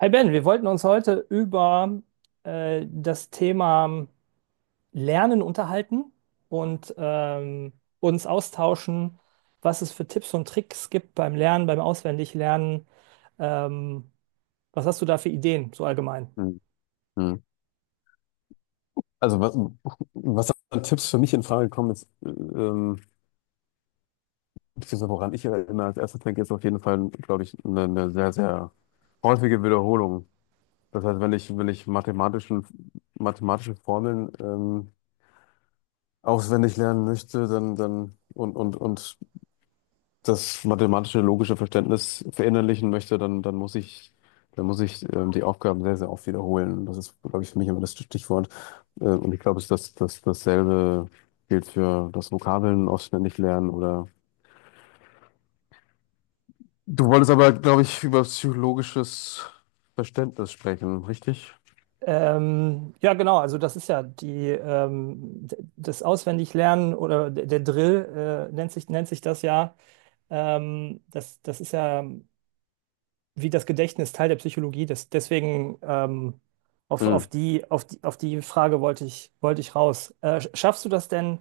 Hi Ben, wir wollten uns heute über das Thema Lernen unterhalten und uns austauschen, was es für Tipps und Tricks gibt beim Lernen, beim Auswendiglernen. Ähm, Was hast du da für Ideen, so allgemein? Hm, hm. Also was, was an Tipps für mich in Frage kommen ist, beziehungsweise woran ich immer als erstes denke, ist auf jeden Fall, glaube ich, eine sehr häufige Wiederholung. Das heißt, wenn ich mathematische Formeln auswendig lernen möchte, dann und das mathematische, logische Verständnis verinnerlichen möchte, dann muss ich, dann muss ich die Aufgaben sehr oft wiederholen. Das ist, glaube ich, für mich immer das Stichwort. Und ich glaube, es ist dasselbe gilt für das Vokabeln auswendig lernen oder. Du wolltest aber, glaube ich, über psychologisches Verständnis sprechen, richtig? Ja, genau, also das ist ja das Auswendiglernen oder der Drill nennt sich das ja. Das ist ja, wie das Gedächtnis Teil der Psychologie ist. Deswegen auf, auf Hm, die, auf die, auf die Frage wollte ich raus. Schaffst du das denn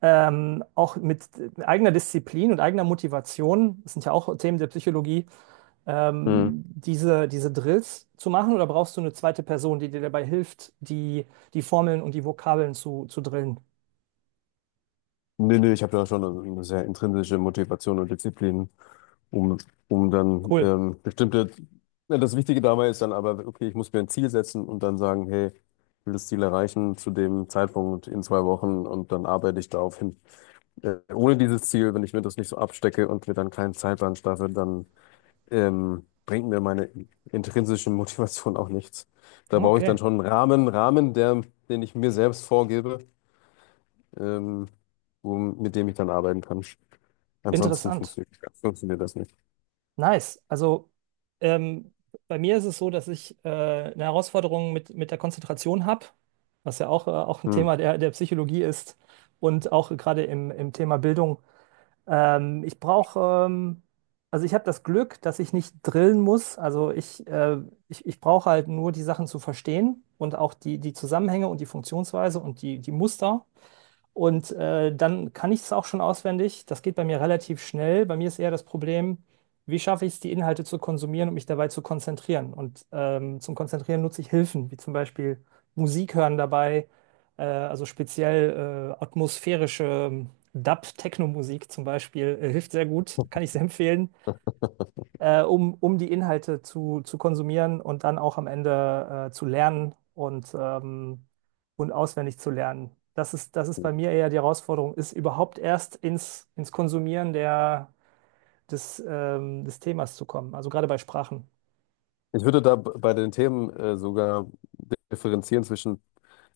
auch mit eigener Disziplin und eigener Motivation? Das sind ja auch Themen der Psychologie, hm. Diese Drills zu machen, oder brauchst du eine zweite Person, die dir dabei hilft, die Formeln und die Vokabeln zu drillen? Nee, ich habe da schon eine sehr intrinsische Motivation und Disziplin, um, um dann Cool. Bestimmte, ja, das Wichtige dabei ist dann aber, okay, ich muss mir ein Ziel setzen und dann sagen, hey, ich will das Ziel erreichen zu dem Zeitpunkt in zwei Wochen und dann arbeite ich darauf hin. Ohne dieses Ziel, wenn ich mir das nicht so abstecke und mir dann keinen Zeitplan schaffe, dann bringt mir meine intrinsische Motivation auch nichts. Da brauche ich dann Okay, schon einen Rahmen, der, den ich mir selbst vorgebe ähm, wo, mit dem ich dann arbeiten kann. Ansonsten interessant. Funktioniert das nicht. Nice. Also ähm, bei mir ist es so, dass ich eine Herausforderung mit der Konzentration habe, was ja auch ein Hm. Thema der Psychologie ist und auch gerade im Thema Bildung. Ähm, ich brauche, ähm, also ich habe das Glück, dass ich nicht drillen muss. Also ich brauche halt nur die Sachen zu verstehen und auch die Zusammenhänge und die Funktionsweise und die Muster. Und dann kann ich es auch schon auswendig. Das geht bei mir relativ schnell. Bei mir ist eher das Problem, wie schaffe ich es, die Inhalte zu konsumieren und mich dabei zu konzentrieren. Und zum Konzentrieren nutze ich Hilfen, wie zum Beispiel Musik hören dabei, also speziell atmosphärische Dub-Techno-Musik zum Beispiel, hilft sehr gut, kann ich sehr empfehlen, um die Inhalte zu konsumieren und dann auch am Ende zu lernen und auswendig zu lernen. Das ist bei mir eher die Herausforderung, ist überhaupt erst ins Konsumieren des Themas zu kommen. Also gerade bei Sprachen. Ich würde da bei den Themen sogar differenzieren zwischen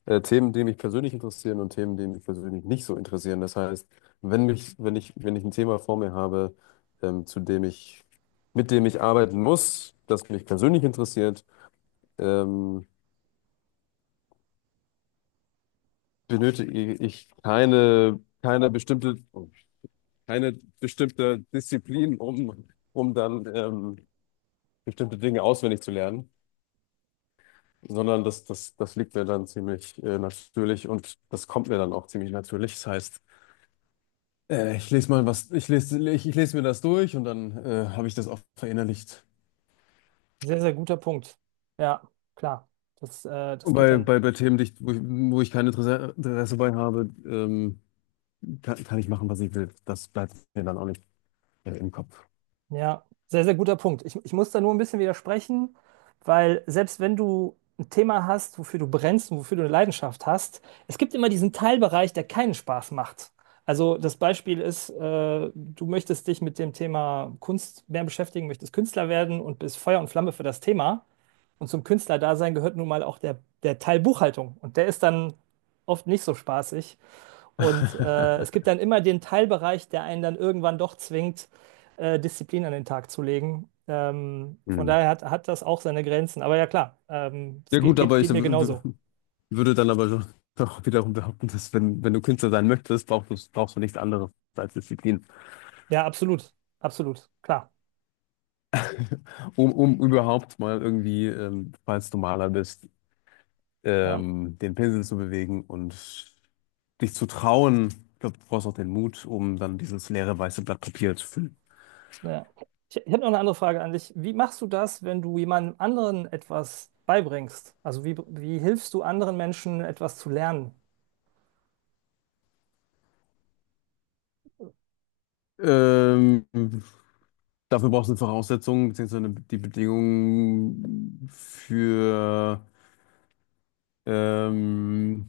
Themen, die mich persönlich interessieren und Themen, die mich persönlich nicht so interessieren. Das heißt, wenn ich ein Thema vor mir habe, zu dem ich, mit dem ich arbeiten muss, das mich persönlich interessiert, ähm, benötige ich keine keine bestimmte Disziplin, um, um dann bestimmte Dinge auswendig zu lernen, sondern das liegt mir dann ziemlich natürlich und das kommt mir dann auch ziemlich natürlich. Das heißt, ich lese mal was, ich lese mir das durch und dann habe ich das auch verinnerlicht. Sehr, sehr guter Punkt. Ja, klar. Und Das geht dann. Bei Themen, wo ich kein Interesse bei habe, kann, kann ich machen, was ich will. Das bleibt mir dann auch nicht im Kopf. Ja, sehr, sehr guter Punkt. Ich muss da nur ein bisschen widersprechen, weil selbst wenn du ein Thema hast, wofür du brennst und wofür du eine Leidenschaft hast, es gibt immer diesen Teilbereich, der keinen Spaß macht. Also das Beispiel ist, du möchtest dich mit dem Thema Kunst mehr beschäftigen, möchtest Künstler werden und bist Feuer und Flamme für das Thema. Und zum Künstlerdasein gehört nun mal auch der Teil Buchhaltung. Und der ist dann oft nicht so spaßig. Und es gibt dann immer den Teilbereich, der einen dann irgendwann doch zwingt, Disziplin an den Tag zu legen. Hm. Hat das auch seine Grenzen. Aber ja, klar, Ja gut, aber geht mir genauso. würde dann aber schon doch wiederum behaupten, dass wenn du Künstler sein möchtest, brauchst du nichts anderes als Disziplin. Ja, absolut. Absolut. Klar. Um, um überhaupt mal irgendwie, falls du Maler bist, Ja, den Pinsel zu bewegen und dich zu trauen. Ich glaube, du brauchst auch den Mut, um dann dieses leere weiße Blatt Papier zu füllen. ja. Ich habe noch eine andere Frage an dich. Wie machst du das, wenn du jemandem anderen etwas beibringst? Also wie hilfst du anderen Menschen, etwas zu lernen? Ähm, Dafür brauchst du Voraussetzungen, beziehungsweise die Bedingungen ähm,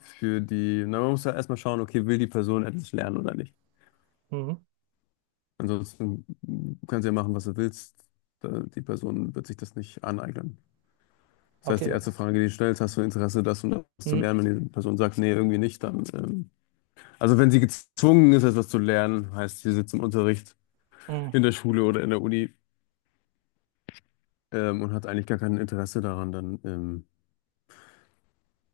für die, na, man muss ja erstmal schauen, okay, will die Person etwas lernen oder nicht. Mhm. Ansonsten kannst du ja machen, was du willst. Die Person wird sich das nicht aneignen. Das heißt, die Okay. erste Frage, die du stellst, hast du Interesse, das und das zu Mhm. lernen? Wenn die Person sagt, nee, irgendwie nicht, dann. Also, wenn sie gezwungen ist, etwas zu lernen, heißt, sie sitzt im Unterricht Mhm. in der Schule oder in der Uni und hat eigentlich gar kein Interesse daran, dann,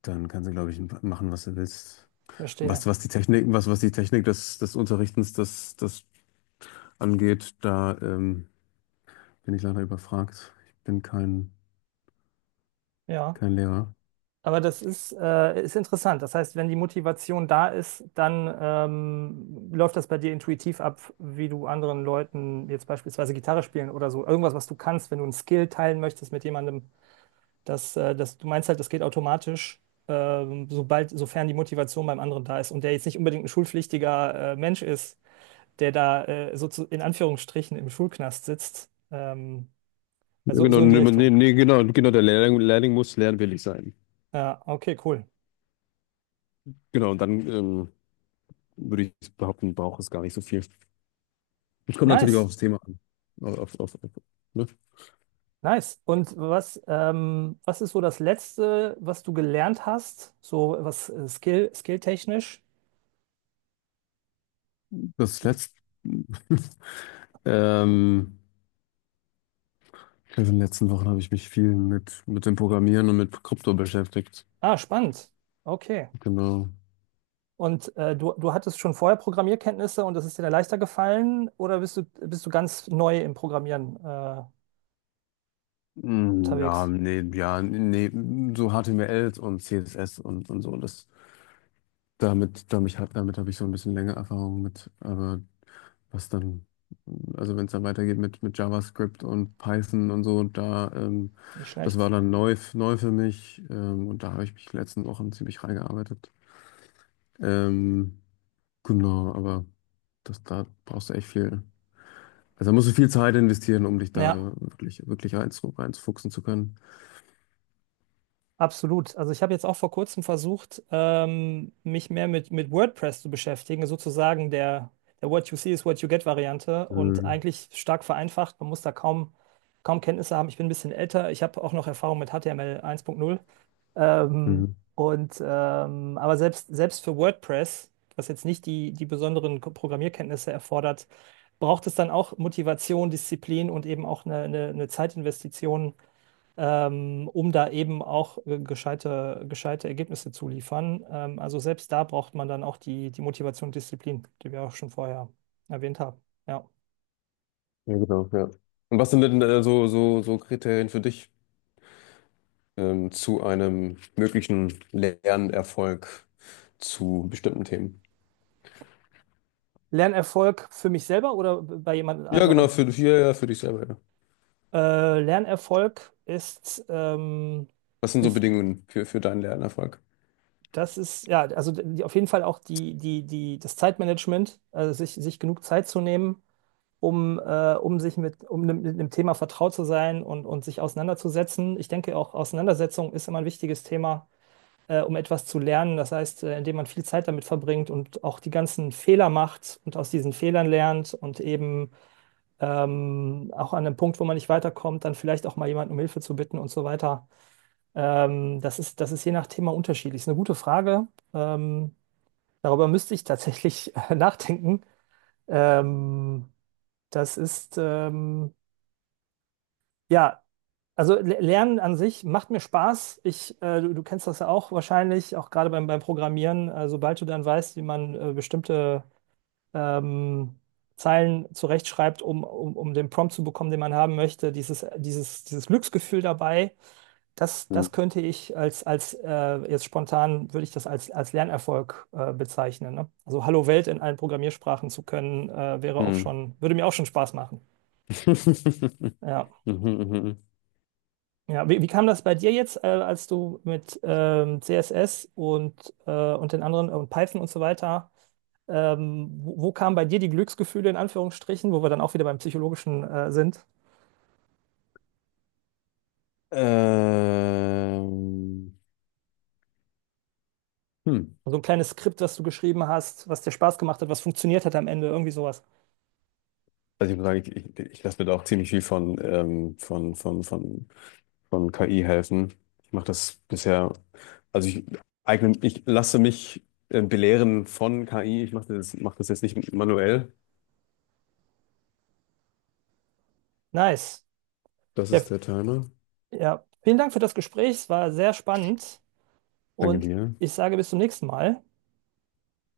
dann kann sie, glaube ich, machen, was sie willst. Verstehe. Was die was die Technik des, des Unterrichtens das angeht, da bin ich leider überfragt. Ich bin Ja. kein Lehrer. Aber das ist, ist interessant. Das heißt, wenn die Motivation da ist, dann läuft das bei dir intuitiv ab, wie du anderen Leuten jetzt beispielsweise Gitarre spielen oder so. Irgendwas, was du kannst, wenn du einen Skill teilen möchtest mit jemandem, das, du meinst halt, das geht automatisch, sofern die Motivation beim anderen da ist und der jetzt nicht unbedingt ein schulpflichtiger Mensch ist, der da so zu, in Anführungsstrichen, im Schulknast sitzt. Ja, Also genau, so in die Richtung. Genau, der Lehrling muss lernwillig sein. Ja, okay, cool. Genau, und dann würde ich behaupten, braucht es gar nicht so viel. Ich komme natürlich auch Nice. aufs Thema an. Auf, auf, auf, auf, ne? Nice. Und was, was ist so das Letzte, was du gelernt hast? So was Skill, skilltechnisch? Das letzte. Ähm, in den letzten Wochen habe ich mich viel mit dem Programmieren und mit Krypto beschäftigt. Ah, spannend. Okay. Genau. Und du hattest schon vorher Programmierkenntnisse und das ist dir dann leichter gefallen, oder bist du ganz neu im Programmieren Mm, ja, unterwegs? Nee, so HTML und CSS und so, das, damit habe ich so ein bisschen länger Erfahrung mit, aber was dann, also wenn es dann weitergeht mit JavaScript und Python und so, da, Nicht das war schlecht. dann neu, neu für mich, und da habe ich mich die letzten Wochen ziemlich reingearbeitet. Ähm, genau, aber das, da brauchst du echt viel. Also da musst du viel Zeit investieren, um dich da Ja. Wirklich reinzufuchsen zu können. Absolut. Also ich habe jetzt auch vor kurzem versucht, mich mehr mit WordPress zu beschäftigen, sozusagen der What you see is what you get Variante, und Mhm. eigentlich stark vereinfacht. Man muss da kaum Kenntnisse haben. Ich bin ein bisschen älter. Ich habe auch noch Erfahrung mit HTML 1.0. Ähm, Mhm. Aber selbst, selbst für WordPress, was jetzt nicht die besonderen Programmierkenntnisse erfordert, braucht es dann auch Motivation, Disziplin und eben auch eine Zeitinvestition, um da eben auch gescheite Ergebnisse zu liefern. Also selbst da braucht man dann auch die Motivation und Disziplin, die wir auch schon vorher erwähnt haben. Ja. Ja, genau, ja. Und was sind denn so, so Kriterien für dich zu einem möglichen Lernerfolg zu bestimmten Themen? Lernerfolg für mich selber oder bei jemand Ja, genau, anderem? für, ja, ja, für dich selber, ja. Lernerfolg ist, ähm, Was sind so ist, Bedingungen für deinen Lernerfolg? das ist, ja, also die, auf jeden Fall auch die, die, die, das Zeitmanagement, also sich genug Zeit zu nehmen, um sich mit, um mit einem Thema vertraut zu sein und sich auseinanderzusetzen. Ich denke auch, Auseinandersetzung ist immer ein wichtiges Thema, um etwas zu lernen. Das heißt, indem man viel Zeit damit verbringt und auch die ganzen Fehler macht und aus diesen Fehlern lernt und eben auch an einem Punkt, wo man nicht weiterkommt, dann vielleicht auch mal jemanden um Hilfe zu bitten und so weiter. Das ist je nach Thema unterschiedlich. Ist eine gute Frage. Ähm, darüber müsste ich tatsächlich nachdenken. Ähm, das ist, ähm, Ja, also Lernen an sich macht mir Spaß. Du kennst das ja auch wahrscheinlich, auch gerade beim Programmieren. Sobald du dann weißt, wie man bestimmte ähm, Zeilen zurechtschreibt, um den Prompt zu bekommen, den man haben möchte, dieses Glücksgefühl dabei, Hm. das könnte ich als jetzt spontan, würde ich das als Lernerfolg bezeichnen. Ne? Also Hallo Welt in allen Programmiersprachen zu können, wäre auch Hm. schon, würde mir auch schon Spaß machen. Ja. Mhm, mhm. Ja, wie kam das bei dir jetzt, als du mit CSS und den anderen und Python und so weiter, wo kamen bei dir die Glücksgefühle in Anführungsstrichen, wo wir dann auch wieder beim Psychologischen sind? Ähm, hm. So ein kleines Skript, was du geschrieben hast, was dir Spaß gemacht hat, was funktioniert hat am Ende, irgendwie sowas. Also ich muss sagen, ich lasse mir da auch ziemlich viel von, von KI helfen. Ich mache das bisher, also ich eigne, ich lasse mich belehren von KI. Ich mache mach das jetzt nicht manuell. Nice. Das Ja, ist der Timer. ja, vielen Dank für das Gespräch, es war sehr spannend, Danke und dir. ich sage bis zum nächsten Mal.